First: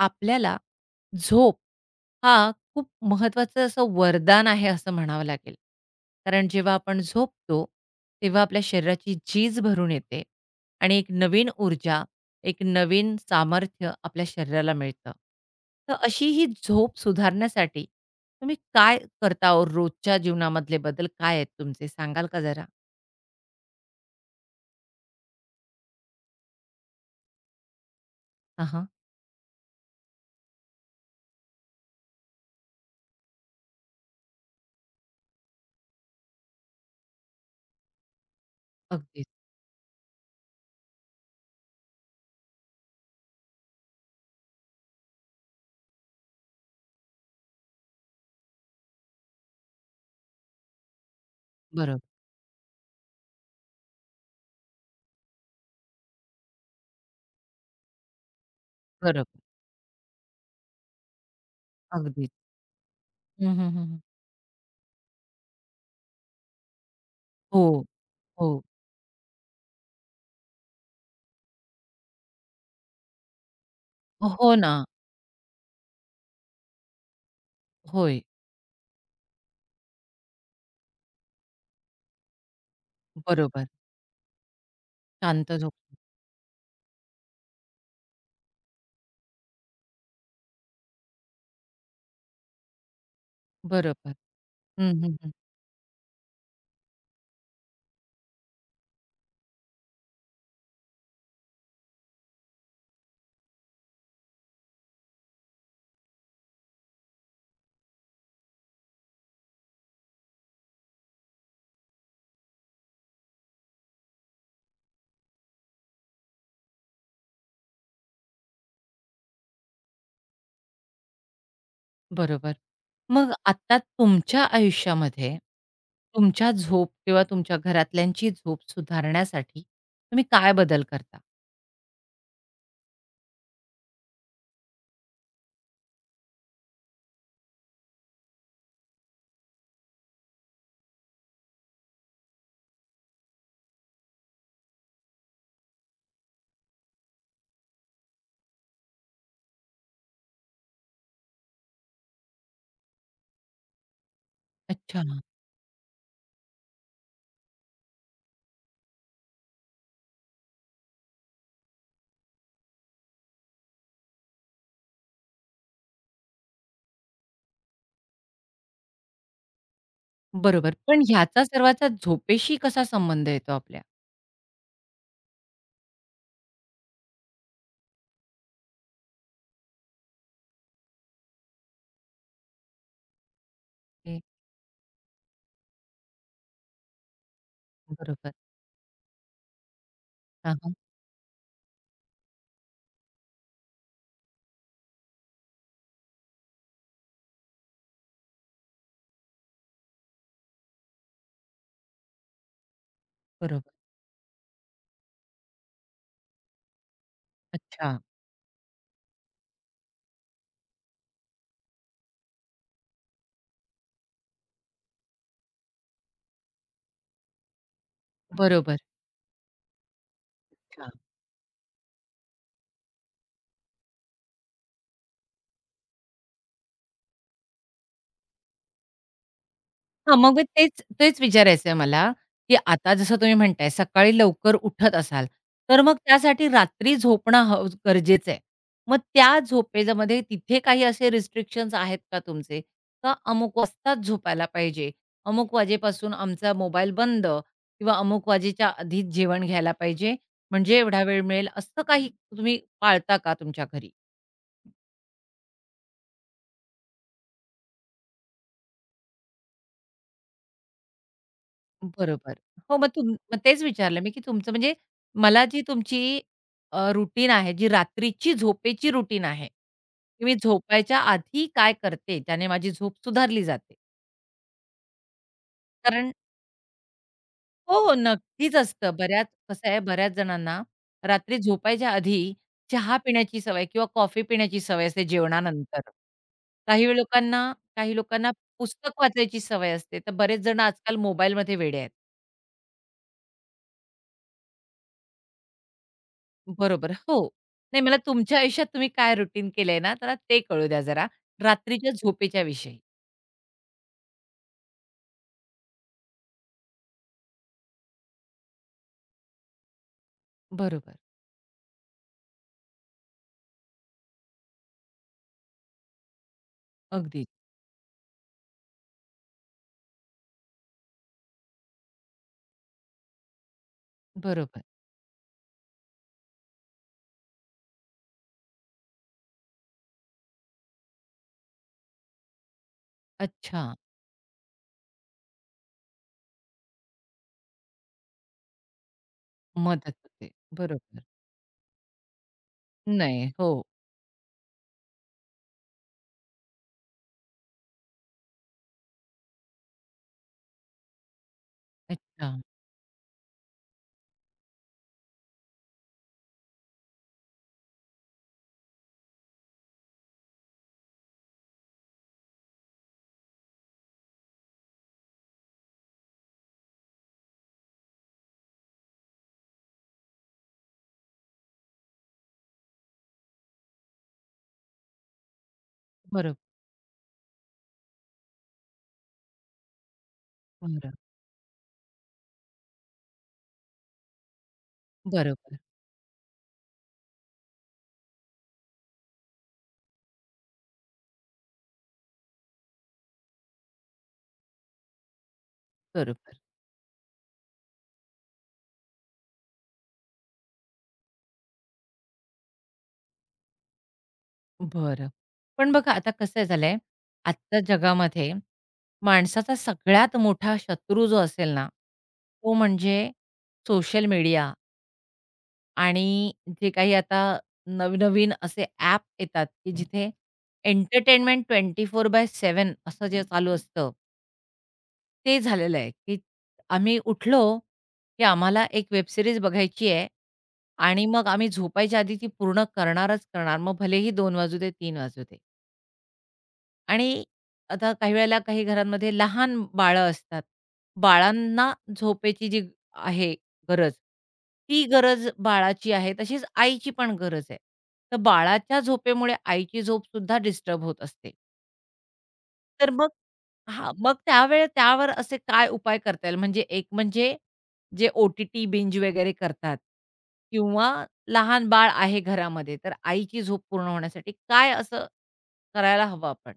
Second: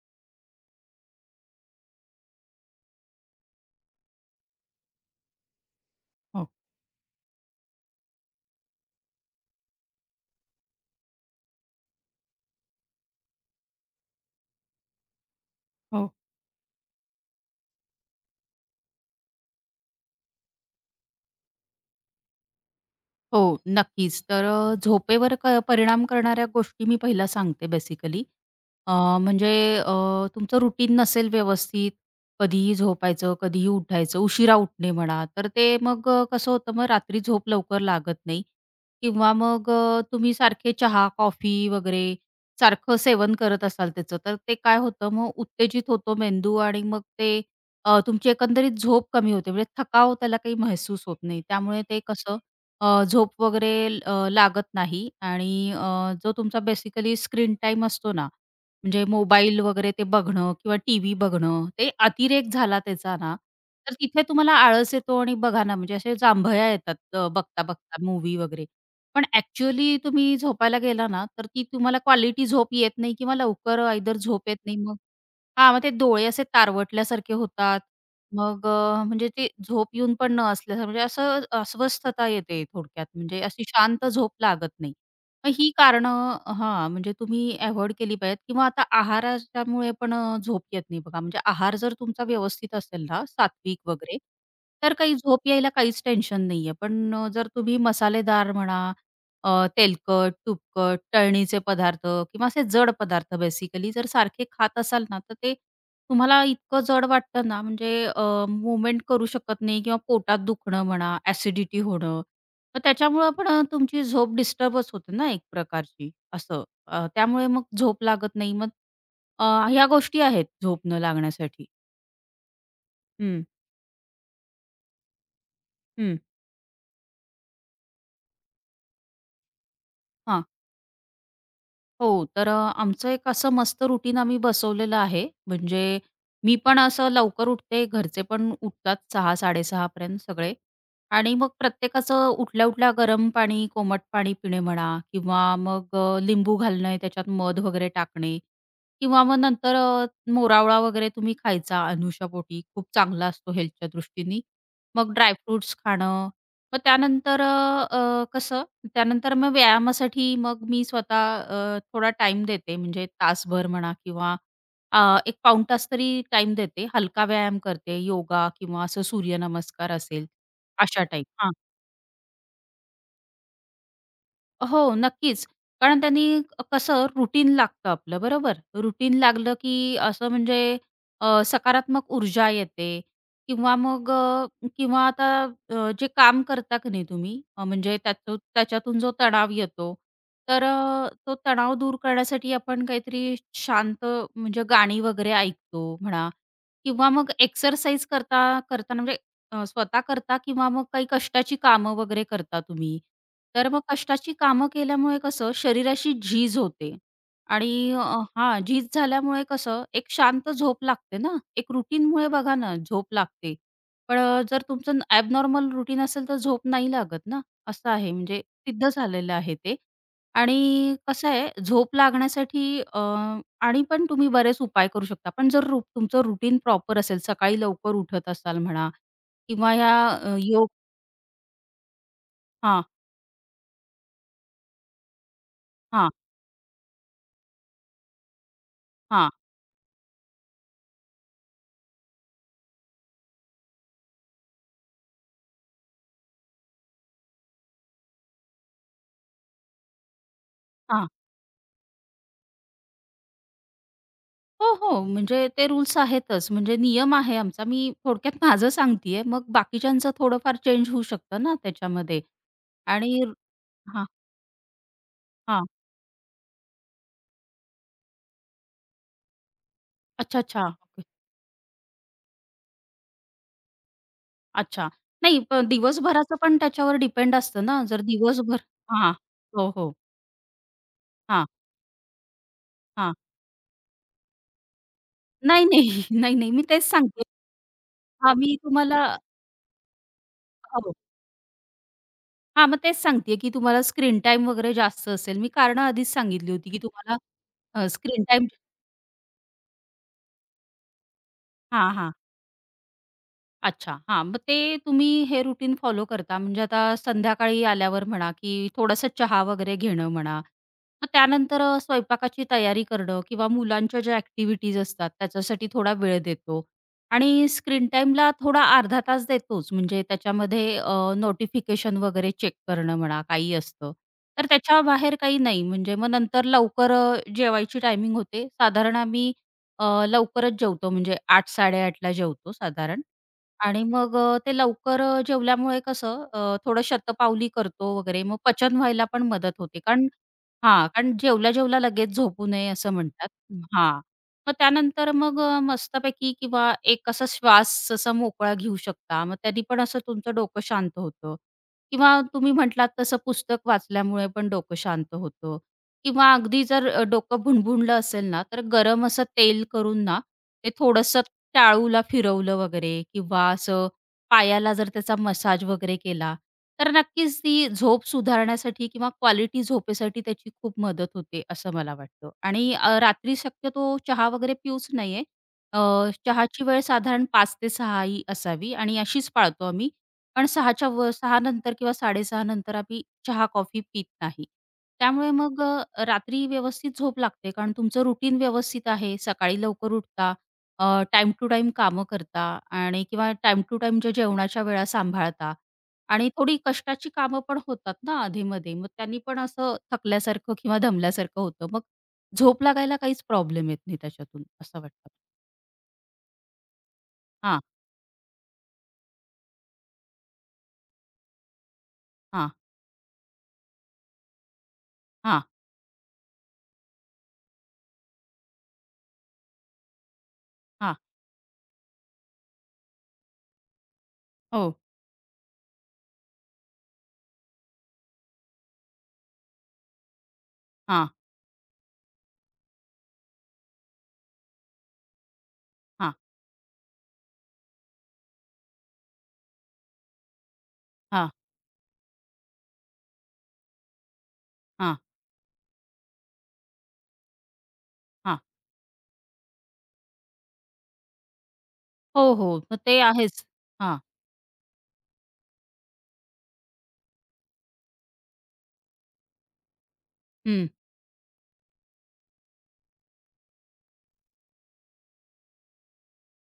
आपल्याला झोप हा खूप महत्त्वाचं असं वरदान आहे असं म्हणावं लागेल. कारण हो, जेव्हा आपण झोपतो, तेव्हा आपल्या शरीराची झीज भरून येते आणि एक नवीन ऊर्जा, एक नवीन सामर्थ्य आपल्या शरीराला मिळतं. तर हो, अशी ही झोप सुधारण्यासाठी तुम्ही काय करता ओ? रोजच्या जीवनामधले बदल काय आहेत तुमचे सांगाल का जरा? हो, नक्कीच. तर झोपेवर परिणाम करणाऱ्या गोष्टी मी पहिला सांगते बेसिकली. हां, हां. अ, म्हणजे अ, तुमचं रुटीन नसेल व्यवस्थित, कधीही झोपायचं, कधीही उठायचं, उशिरा उठणे म्हणा, तर ते मग कसं होतं मग रात्री झोप लवकर लागत नाही अगदीच. किंवा मग तुम्ही सारखे चहा, कॉफी वगैरे सारखं सेवन करत असाल त्याचं, तर ते काय होतं मग उत्तेजित होतो मेंदू आणि मग ते तुमची एकंदरीत झोप कमी होते. म्हणजे थकाव त्याला काही महसूस होत नाही. त्यामुळे ते बरोबर, कसं झोप वगैरे लागत नाही आणि जो तुमचा बेसिकली स्क्रीन टाईम असतो ना, म्हणजे बरोबर. मोबाईल वगैरे ते बघणं किंवा टीव्ही बघणं, ते अगदीच. अतिरेक झाला त्याचा ना, हं, हं, तर हं, तिथे तुम्हाला आळस येतो आणि बघा ना, म्हणजे असे जांभया येतात हो, बघता-बघता मूव्ही हो. वगैरे. पण ॲक्चुअली तुम्ही झोपायला गेला ना, तर ती तुम्हाला क्वालिटी झोप येत नाही किंवा लवकर आयदर झोप हो येत ना. नाही मग हां, मग ते डोळे असे तारवटल्यासारखे होतात. होय. मग म्हणजे ती झोप येऊन पण न असल्यासारखं म्हणजे असं अस्वस्थता येते थोडक्यात म्हणजे अशी बरोबर. शांत झोप लागत नाही. मग शांत ही झोपतो. कारणं हां, म्हणजे तुम्ही अव्हॉइड केली पाहिजेत किंवा आता आहाराच्यामुळे पण झोप येत नाही बघा. म्हणजे आहार जर तुमचा व्यवस्थित असेल ना, सात्विक बरोबर. वगैरे, हं, तर हं, काही हं. झोप यायला काहीच टेन्शन नाहीये. पण जर तुम्ही मसालेदार म्हणा तेलकट, तुपकट, तळणीचे पदार्थ किंवा असे जड पदार्थ बेसिकली जर सारखे खात असाल ना, तर ते तुम्हाला इतकं जड वाटतं ना, म्हणजे करू शकत नाही किंवा पोटात दुखणं म्हणा, ॲसिडिटी होणं. मग त्याच्यामुळं पण तुमची झोप डिस्टर्बच होते ना एक प्रकारची असं. त्यामुळे मग झोप लागत नाही. मग अ, ह्या गोष्टी आहेत झोप न लागण्यासाठी. बरोबर. मग हं, आता तुमच्या आयुष्यामध्ये हं. तुमच्या झोप किंवा तुमच्या घरातल्यांची झोप सुधारण्यासाठी तुम्ही काय बदल करता? हो, तर आमचं एक असं मस्त रुटीन आम्ही बसवलेलं आहे. म्हणजे मी पण असं लवकर उठते, घरचे पण उठतात 6:00-6:30 पर्यंत सगळे आणि मग प्रत्येकाचं उठल्या-उठल्या गरम पाणी, कोमट पाणी पिणे म्हणा किंवा मग लिंबू घालणे, त्याच्यात मध वगैरे टाकणे किंवा मग नंतर मोरावळा वगैरे तुम्ही खायचा अनुशापोटी, खूप चांगला असतो हेल्थच्या दृष्टीने. अच्छा. मग ड्रायफ्रुट्स खाणं. मग त्यानंतर अ, अ, कसं त्यानंतर मग व्यायामासाठी मग मी स्वतः थोडा टाइम देते म्हणजे तासभर म्हणा किंवा एक पाऊण तास तरी टाईम देते. हलका व्यायाम करते, योगा किंवा असं सूर्यनमस्कार असेल, बरोबर. पण अशा टाईप. ह्याचा सर्वाचा झोपेशी कसा संबंध येतो आपल्या? हो, नक्कीच. कारण त्यांनी कसं रुटीन लागतं आपलं, बरोबर? रुटीन लागलं की असं म्हणजे सकारात्मक ऊर्जा येते किंवा मग हे किंवा आता जे काम करता की नाही तुम्ही म्हणजे बरोबर. त्याच्यातून जो तणाव येतो, हां, तर हां. तो तणाव दूर करण्यासाठी आपण काहीतरी शांत म्हणजे गाणी वगैरे ऐकतो म्हणा किंवा मग एक्सरसाइज करता करताना म्हणजे स्वतः करता किंवा मग काही कष्टाची कामं वगैरे करता तुम्ही. तर बरोबर. मग कष्टाची कामं केल्यामुळे कसं शरीराशी झीज होते आणि अच्छा. हां, झीज झाल्यामुळे कसं एक शांत झोप लागते ना. एक रुटीनमुळे बघा ना झोप लागते. पण जर तुमचं ॲबनॉर्मल रुटीन असेल तर झोप नाही लागत ना, असं आहे म्हणजे बरोबर. सिद्ध झालेलं आहे ते. आणि कसं आहे झोप लागण्यासाठी आणि पण तुम्ही बरेच उपाय करू शकता. पण जर तुमचं रुटीन प्रॉपर असेल, सकाळी लवकर उठत असाल म्हणा किंवा ह्या हां, मग मग योग तेच तेच विचारायचंय मला, की हां, आता जसं तुम्ही म्हणताय सकाळी लवकर उठत असाल, तर मग हां, त्यासाठी रात्री झोपणं हव गरजेचं आहे. मग हां, त्या झोपेमध्ये तिथे काही असे रिस्ट्रिक्शन्स आहेत का तुमचे? का अमुक वाजताच झोपायला पाहिजे, अमुक वाजेपासून आमचा मोबाईल बंद किंवा अमुक वाजेच्या आधीच जेवण घ्यायला पाहिजे, म्हणजे एवढा हां. वेळ मिळेल, असं काही तुम्ही पाळता का तुमच्या घरी? हो, हो. म्हणजे ते रूल्स आहेतच. म्हणजे नियम आहे आमचा. मी थोडक्यात माझं सांगते आहे. मग बाकीच्यांचं थोडंफार चेंज होऊ शकतं ना त्याच्यामध्ये. बरोबर. हो, मग आणि मग तेच विचारलं हां, मी, की तुमचं म्हणजे मला जी हां. तुमची रूटीन आहे, जी रात्रीची झोपेची रूटीन आहे, की मी अच्छा, अच्छा. झोपायच्या ओके. आधी काय करते, त्याने माझी झोप सुधारली जाते. अच्छा. नाही पण कारण दिवसभराचं पण त्याच्यावर डिपेंड असतं हो, ना. हो, जर नक्कीच दिवसभर असतं. हां. बऱ्याच कसं हो, आहे, हो. बऱ्याच जणांना रात्री हां, झोपायच्या आधी चहा हां. पिण्याची सवय किंवा कॉफी पिण्याची सवय असते नाही, नाही. जेवणानंतर. नाही, नाही. मी तेच काही सांगते आहे. लोकांना काही लोकांना हां, मी पुस्तक तुम्हाला वाचायची सवय असते. तर बरेच जण हो. आजकाल मोबाईलमध्ये वेडे आहेत. हां, मग तेच सांगते की तुम्हाला स्क्रीन टाईम वगैरे जास्त असेल. मी कारणं आधीच सांगितली होती, की बरोबर, तुम्हाला हो. नाही मला स्क्रीन तुमच्या टाईम आयुष्यात तुम्ही काय रुटीन केलंय ना, मला ते कळू द्या जरा. रात्रीच्या हां, हां, झोपेच्या विषयी. अच्छा. हां, मग ते तुम्ही हे रुटीन फॉलो करता म्हणजे आता संध्याकाळी आल्यावर म्हणा, की थोडासा चहा वगैरे घेणं म्हणा. बरोबर. मग त्यानंतर स्वयंपाकाची तयारी करणं किंवा मुलांच्या ज्या ॲक्टिव्हिटीज असतात त्याच्यासाठी थोडा वेळ देतो अगदीच. आणि स्क्रीन टाईमला थोडा अर्धा तास देतोच. म्हणजे त्याच्यामध्ये नोटिफिकेशन वगैरे चेक करणं म्हणा, काही असतं. तर बरोबर. त्याच्या बाहेर काही नाही. म्हणजे मग नंतर लवकर जेवायची टायमिंग होते. साधारण आम्ही लवकरच जेवतो म्हणजे 8:00-8:30ला जेवतो साधारण अच्छा. आणि मग ते लवकर जेवल्यामुळे कसं थोडं शतपावली करतो वगैरे, मग पचन व्हायला पण मदत होते. मदत कारण होते. हां, बरोबर. कारण जेवल्या-जेवल्या लगेच झोपू नये असं नाही. म्हणतात. हो. हां. मग त्यानंतर मग मस्तपैकी किंवा एक असा श्वास असा मोकळा घेऊ शकता. मग त्यांनी पण असं तुमचं डोकं शांत होतं किंवा अच्छा. तुम्ही म्हटलात तसं पुस्तक वाचल्यामुळे पण डोकं शांत होतं किंवा अगदी जर डोकं भुणभुणलं असेल ना, तर गरम असं तेल करून ना, ते थोडंसं टाळूला फिरवलं वगैरे किंवा असं पायाला जर त्याचा मसाज वगैरे केला, तर नक्कीच ती झोप सुधारण्यासाठी किंवा क्वालिटी झोपेसाठी त्याची खूप मदत होते, असं मला वाटतं. आणि रात्री शक्यतो चहा वगैरे पिऊच नये. अ, बरोबर, चहाची वेळ साधारण 5 ते 6 ही असावी आणि अशीच पाळतो आम्ही. पण 6च्या बरं. व 6 नंतर किंवा 6:30 नंतर आम्ही चहा-कॉफी पीत नाही. त्यामुळे बरोबर, मग रात्री व्यवस्थित झोप लागते कारण तुमचं रुटीन व्यवस्थित आहे, सकाळी लवकर उठता टाइम टू टाइम कामं करता आणि किंवा टाइम टू टाईमच्या जेवणाच्या वेळा सांभाळता आणि बरोबर. थोडी कष्टाची कामं पण होतात ना आधीमध्ये. मग त्यांनी पण असं थकल्यासारखं किंवा दमल्यासारखं होतं. मग झोप लागायला काहीच प्रॉब्लेम येत नाही त्याच्यातून असं बरं. वाटतं. पण बघा आता कसं झालंय, आजच्या हां, जगामध्ये माणसाचा सगळ्यात मोठा शत्रू जो असेल ना, हां, तो म्हणजे सोशल मीडिया हां, आणि जे काही आता नवनवीन असे ॲप येतात, की जिथे हां. एंटरटेनमेंट 24/7 असं जे चालू असतं, हो. ते झालेलं आहे, की आम्ही उठलो, की आम्हाला एक वेब सीरीज बघायची आहे आणि हां, मग आम्ही झोपायच्या आधी ती पूर्ण करणारच करणार. मग भलेही 2 वाजू दे, 3 वाजू दे. हां, आणि आता काही वेळेला काही घरांमध्ये लहान बाळं असतात. हां, बाळांना झोपेची जी आहे गरज, ती हां, गरज बाळाची आहे, तशीच आईची पण गरज आहे. तर हां. बाळाच्या झोपेमुळे आईची झोपसुद्धा डिस्टर्ब होत असते. हो, हो. मग तर ते मग आहेच. हां, हां. मग त्यावेळी त्यावर असे काय उपाय करता येईल? म्हणजे एक म्हणजे जे ओ-टी-टी बिंज वगैरे करतात किंवा लहान बाळ आहे घरामध्ये, तर आईची झोप पूर्ण होण्यासाठी काय असं करायला हवं आपण?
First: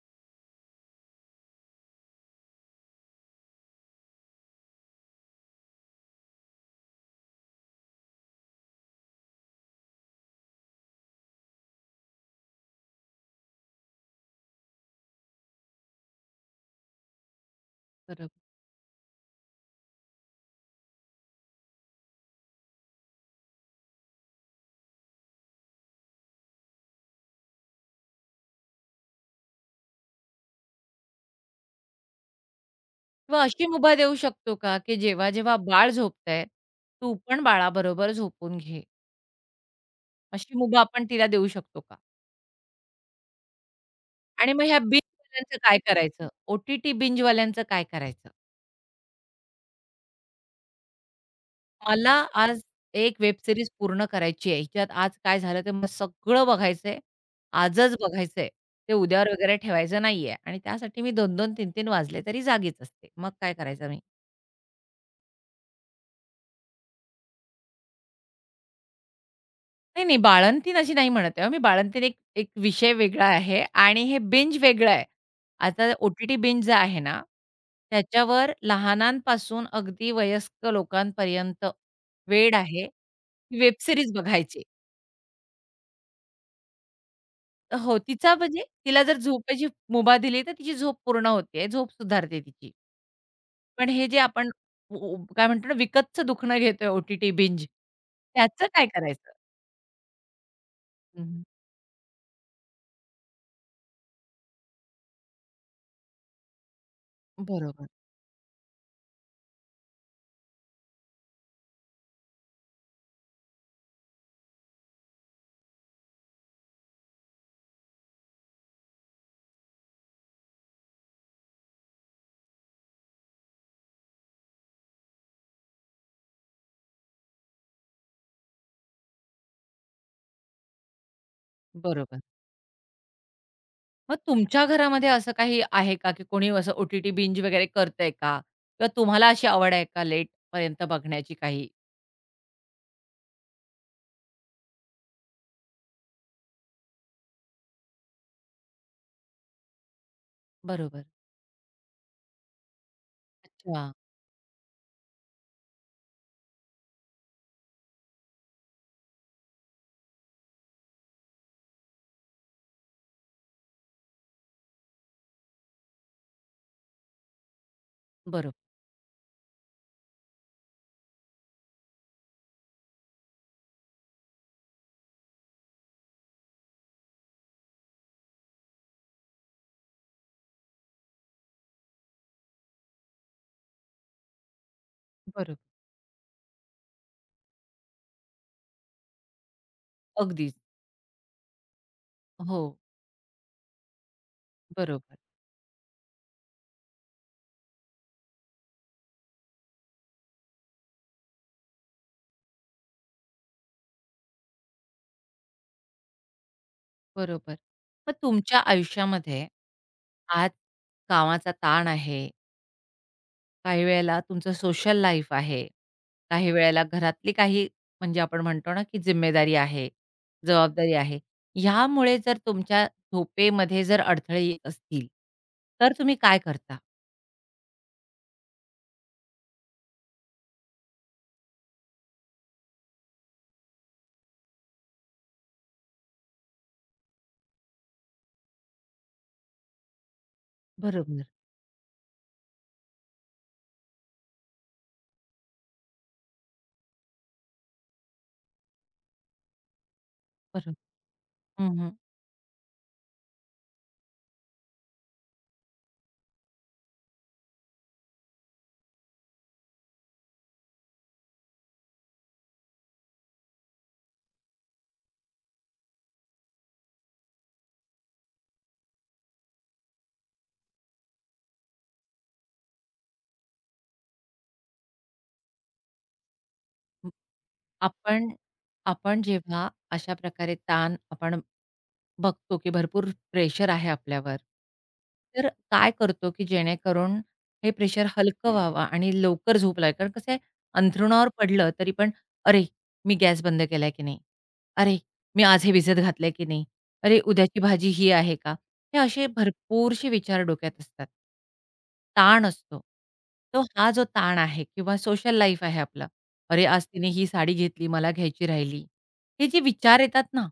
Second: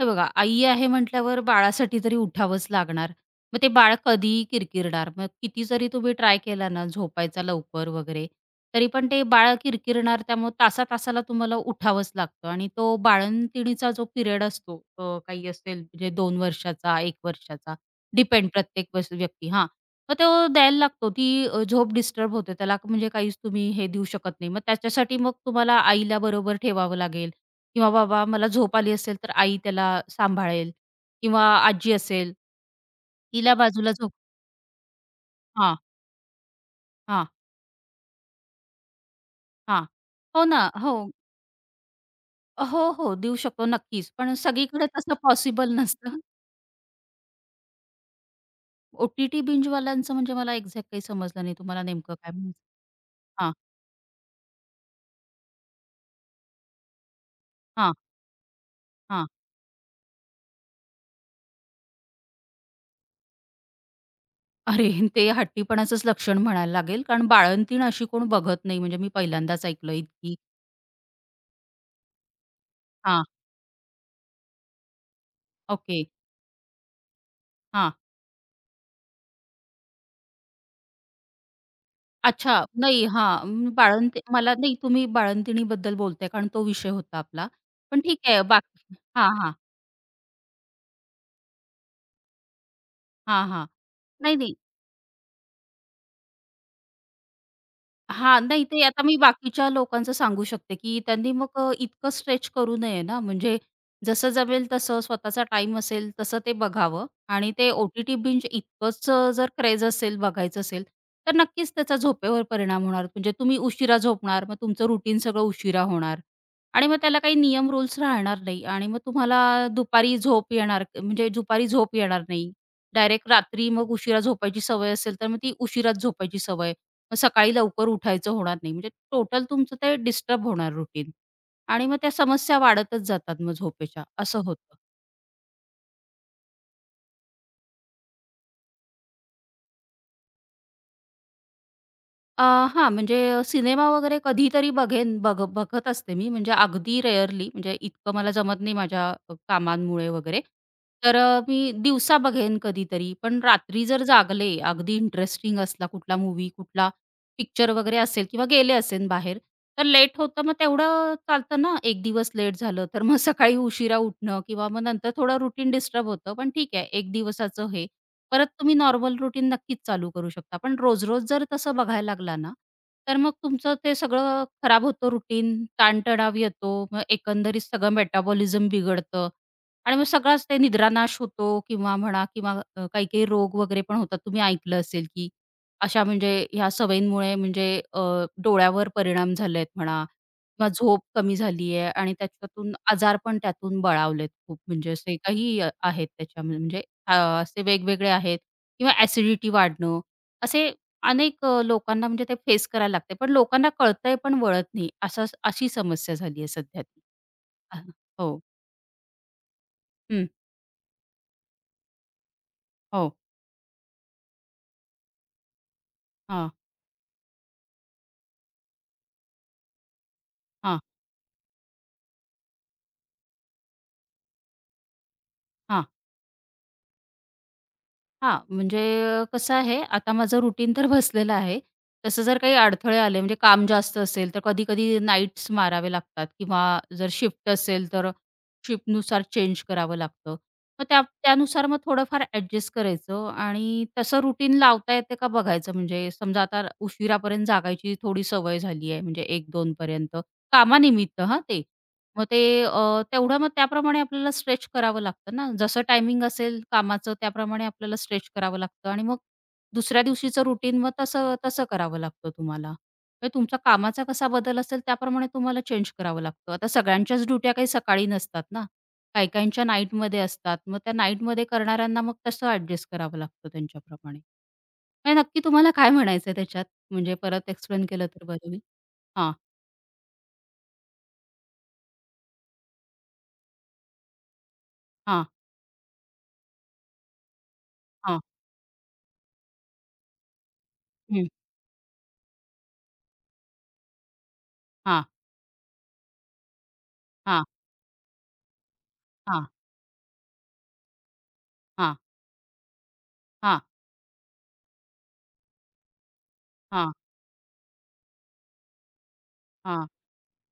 हे बघा, आई आहे म्हटल्यावर बाळासाठी तरी उठावंच लागणार. मग ते बाळ कधीही किरकिरणार. मग किती जरी तुम्ही ट्राय केला ना झोपायचा लवकर वगैरे, तरी पण ते बाळ किरकिरणार. त्यामुळे तासा-तासाला तुम्हाला उठावंच लागतं आणि तो बाळंतिणीचा जो पिरियड असतो काही असेल म्हणजे 2 वर्षाचा, 1 वर्षाचा बरोबर. डिपेंड प्रत्येक व्यक्ती हां. मग तो द्यायला लागतो. ती झोप डिस्टर्ब होते. त्याला म्हणजे काहीच तुम्ही हे देऊ शकत नाही. मग त्याच्यासाठी मग तुम्हाला आईला बरोबर ठेवावं लागेल. किंवा बाबा मला झोप आली असेल, तर आई त्याला सांभाळेल किंवा आजी असेल, किंवा तिला अशी बाजूला मुभा झोप देऊ शकतो का, की जेव्हा-जेव्हा हां, बाळ झोपतंय, तू हां, पण बाळाबरोबर झोपून घे. हां. हो अशी ना. मुभा हो, आपण तिला देऊ शकतो का? हो, हो. देऊ शकतो नक्कीच. पण आणि मग ह्या सगळीकडे तसं बिंजवाल्यांचं पॉसिबल काय नसतं. करायचं? ओ-टी-टी बिंजवाल्यांचं काय करायचं? ओ-टी-टी बिंजवाल्यांचं म्हणजे मला एक्झॅक्ट काही समजलं नाही. तुम्हाला मला नेमकं काय म्हणायचं? आज एक वेब हां, सीरीज पूर्ण करायची आहे. हिच्यात आज काय झालं ते मला सगळं बघायचंय. हां, आजच बघायचंय. ते उद्यावर हां. वगैरे ठेवायचं नाहीये आणि त्यासाठी मी 2-2, 3-3 वाजले तरी जागीच असते. मग काय करायचं मी? अरे, ते हट्टीपणाचंच लक्षण म्हणायला लागेल, कारण बाळंतीण अशी कोण बघत नाही म्हणजे मी पहिल्यांदाच ऐकलं नाही, नाही, इतकी बाळंतीण अशी नाही म्हणत आहे हो मी. बाळंतीण एक एक विषय वेगळा हां, आहे आणि हे बिंज वेगळं आहे. आता ओके. ओ-टी-टी बिंज जे आहे ना, हां. त्याच्यावर लहानांपासून अगदी वयस्क लोकांपर्यंत वेड अच्छा. आहे. नाही, हां. वेब अं, सीरीज मला बघायची. नाही तुम्ही बाळंतिणीबद्दल बोलताय कारण तो विषय होता आपला. हो, पण ठीक तिचा आहे म्हणजे बाकी तिला जर हां, हां. झोपेची मुभा दिली, तर तिची झोप पूर्ण होते, झोप सुधारते तिची. हां, हां. पण हे जे नाही, आपण नाही. उ उ काय म्हणतो ना, विकतचं दुखणं घेतोय ओ-टी-टी बिंज, हां, नाही त्याचं ते काय आता मी करायचं? बाकीच्या लोकांचं सांगू शकते, की हं, त्यांनी हं. मग इतकं स्ट्रेच करू नये ना, म्हणजे जसं जमेल तसं स्वतःचा टाइम असेल तसं ते बघावं आणि ते बरोबर, ओ-टी-टी बिंज इतकंच जर क्रेझ असेल, बघायचं असेल, तर नक्कीच त्याचा झोपेवर परिणाम होणार. म्हणजे तुम्ही उशिरा झोपणार, मग तुमचं रुटीन सगळं उशिरा होणार आणि मग त्याला काही नियम रूल्स राहणार नाही आणि मग तुम्हाला दुपारी झोप येणार म्हणजे दुपारी झोप येणार नाही. डायरेक्ट रात्री मग उशिरा झोपायची सवय असेल, तर मग ती उशिराच झोपायची सवय मग सकाळी लवकर उठायचं होणार नाही. म्हणजे टोटल तुमचं ते डिस्टर्ब होणार रुटीन आणि मग त्या बरोबर. समस्या वाढतच जातात मग झोपेच्या, मग असं तुमच्या होतं. घरामध्ये असं काही आहे का, की कोणी असं ओ-टी-टी बिंज वगैरे करतंय का? किंवा तुम्हाला अशी आवड आहे का लेटपर्यंत बघण्याची काही? अ, हां, म्हणजे सिनेमा वगैरे कधीतरी बघेन बघ बघत असते मी, म्हणजे अगदी रेअरली, म्हणजे इतकं मला जमत नाही माझ्या कामांमुळे वगैरे. बरोबर. तर मी दिवसा बघेन कधीतरी, पण रात्री अच्छा. जर जागले, अगदी इंटरेस्टिंग असला कुठला मूव्ही, कुठला पिक्चर वगैरे असेल किंवा गेले असेन बाहेर, तर लेट होतं. मग तेवढं चालतं ना, एक दिवस लेट झालं, तर मग सकाळी उशिरा उठणं किंवा मग नंतर थोडं रुटीन डिस्टर्ब होतं. पण ठीक आहे, एक दिवसाचं हे. परत बरोबर. तुम्ही नॉर्मल रुटीन नक्कीच चालू करू शकता. पण रोज-रोज जर तसं बघायला लागला ना, तर मग तुमचं ते सगळं खराब होतं रुटीन, ताणतणाव येतो, मग एकंदरीत सगळं मेटाबॉलिझम बिघडतं आणि मग सगळाच ते निद्रानाश होतो किंवा म्हणा किंवा काही-काही रोग वगैरे पण होतात. तुम्ही ऐकलं असेल की बरोबर. अशा म्हणजे ह्या सवयींमुळे म्हणजे डोळ्यावर परिणाम झालेत म्हणा अगदीच. किंवा झोप कमी झाली आहे आणि हो. त्याच्यातून आजार पण त्यातून बळावलेत खूप म्हणजे बरोबर, असे काही आहेत त्याच्या म्हणजे अ, असे वेगवेगळे आहेत किंवा ॲसिडिटी वाढणं, असे अनेक लोकांना म्हणजे ते फेस करायला लागते. पण लोकांना कळतंय पण वळत नाही. असं अशी समस्या झाली आहे सध्या ती. बरोबर. अ, मग हो. तुमच्या आयुष्यामध्ये हं. आज कामाचा ताण आहे हो. काही वेळेला तुमचं सोशल लाईफ आहे, हां, काही वेळेला घरातली काही म्हणजे आपण म्हणतो ना, की जिम्मेदारी आहे, हां, जबाबदारी आहे. ह्यामुळे जर तुमच्या झोपेमध्ये जर अडथळे येत असतील, हां. तर तुम्ही काय करता? हां, म्हणजे कसं आहे, आता माझं रुटीन तर बसलेलं आहे. तसं जर काही अडथळे आले, म्हणजे काम जास्त असेल, तर कधी-कधी नाईट्स मारावे लागतात किंवा जर शिफ्ट असेल, तर शिफ्टनुसार चेंज करावं लागतं. मग त्या बरोबर, त्यानुसार मग थोडंफार ॲडजस्ट करायचं आणि तसं रुटीन लावता येते का बघायचं. म्हणजे समजा आता उशिरापर्यंत जागायची थोडी सवय झाली आहे, म्हणजे 1-2 बरोबर. कामानिमित्त हां, ते. हं, हं. मग ते तेवढं मग त्याप्रमाणे आपल्याला स्ट्रेच करावं लागतं ना. जसं टायमिंग असेल कामाचं त्याप्रमाणे आपल्याला स्ट्रेच करावं लागतं आणि मग दुसऱ्या दिवशीचं रुटीन मग तसं तसं करावं लागतं तुम्हाला. म्हणजे तुमचा कामाचा कसा बदल असेल त्याप्रमाणे तुम्हाला चेंज करावं लागतं. आता सगळ्यांच्याच ड्युट्या काही सकाळी नसतात ना. काही काहींच्या नाईटमध्ये असतात. मग त्या नाईटमध्ये करणाऱ्यांना मग तसं ॲडजस्ट करावं लागतं त्यांच्याप्रमाणे. म्हणजे नक्की तुम्हाला काय म्हणायचंय त्याच्यात? हं. म्हणजे परत एक्सप्लेन केलं तर आपण बरं होईल. आपण हां, जेव्हा अशा प्रकारे ताण आपण बघतो की भरपूर प्रेशर आहे आपल्यावर. हां, तर काय करतो की जेणेकरून हे प्रेशर हां. हलकं व्हावं आणि लवकर झोप लागेल? कारण कसं आहे अंथरुणावर हं. पडलं तरी पण "अरे, मी गॅस बंद केलाय की नाही? अरे, हां, मी आज हे भिजत घातलंय की नाही? अरे, हां, उद्याची भाजी ही आहे का?" हे असे हां, भरपूरसे विचार डोक्यात असतात. हां. ताण असतो. तो हां, हा जो ताण आहे किंवा सोशल लाईफ आहे आपलं. "अरे, आज हां, तिने ही साडी घेतली, मला घ्यायची राहिली." हे जे हां, विचार येतात ना,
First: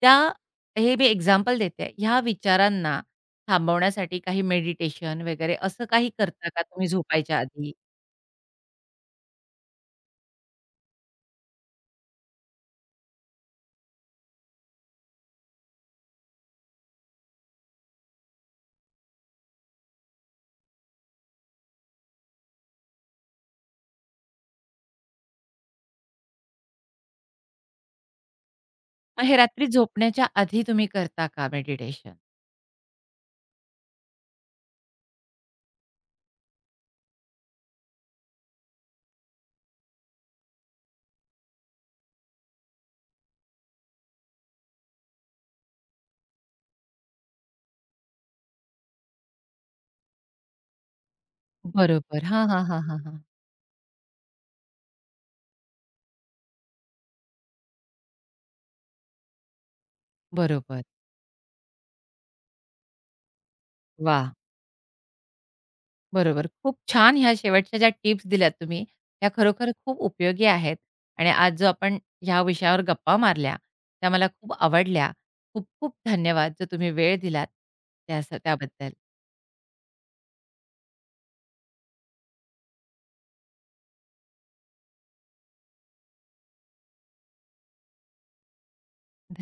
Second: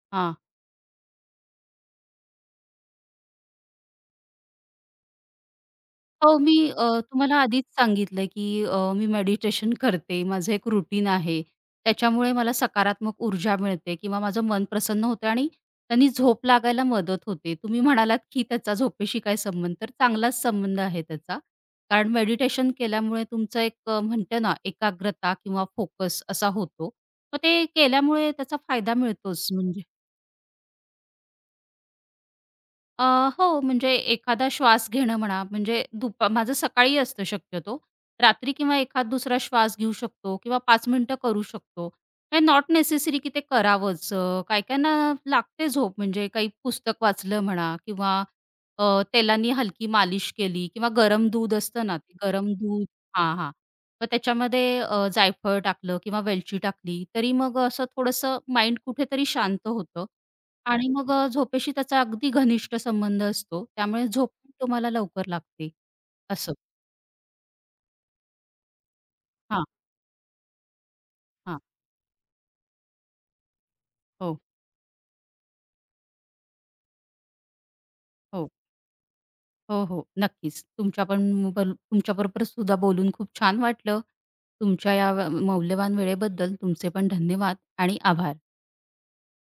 त्या हां. हे मी एक्झाम्पल देते आहे. ह्या विचारांना थांबवण्यासाठी काही मेडिटेशन वगैरे असं काही हो, करता मी का तुम्ही तुम्हाला झोपायच्या आधीच आधी? सांगितलं, की मी मेडिटेशन करते. माझं एक रुटीन आहे. त्याच्यामुळे मला सकारात्मक ऊर्जा मिळते किंवा माझं मन प्रसन्न होतं आणि त्यांनी झोप लागायला मदत होते. तुम्ही म्हणालात, की त्याचा झोपेशी काय संबंध? तर चांगलाच संबंध आहे त्याचा. कारण मेडिटेशन केल्यामुळे तुमचं एक म्हणतो ना, एकाग्रता किंवा फोकस असा होतो. मग ते केल्यामुळे त्याचा फायदा मग हे मिळतोच. रात्री म्हणजे झोपण्याच्या आधी तुम्ही करता का मेडिटेशन? अ, हो, म्हणजे एखादा श्वास घेणं म्हणा, म्हणजे माझं सकाळी असतं शक्यतो. रात्री किंवा एखाद दुसरा श्वास घेऊ शकतो किंवा 5 मिनिटं करू शकतो. हे नॉट नेसेसरी की ते करावंच. काही-काहींना लागते झोप म्हणजे काही पुस्तक वाचलं म्हणा किंवा तेलानी हलकी मालिश केली किंवा गरम दूध असतं ना, ते बरोबर. हां, गरम हां, हां, दूध हां, हां. हां, हां. मग त्याच्यामध्ये जायफळ टाकलं किंवा वेलची टाकली, तरी मग असं थोडंसं माइंड कुठेतरी शांत होतं बरोबर. आणि मग झोपेशी त्याचा अगदी घनिष्ठ संबंध असतो. त्यामुळे झोप वाह! पण तुम्हाला लवकर लागते. बरोबर. असं. खूप छान ह्या शेवटच्या ज्या टिप्स दिल्यात तुम्ही, त्या हां, खरोखर खूप उपयोगी आहेत आणि आज हां. जो आपण ह्या विषयावर गप्पा मारल्या, त्या मला हो, खूप आवडल्या. खूप खूप धन्यवाद जो तुम्ही वेळ दिलात त्या हो. त्याबद्दल. हो, हो. नक्कीच. तुमच्या पण तुमच्याबरोबर सुद्धा बोलून खूप छान वाटलं. तुमच्या या मौल्यवान वेळेबद्दल तुमचे पण धन्यवाद आणि आभार.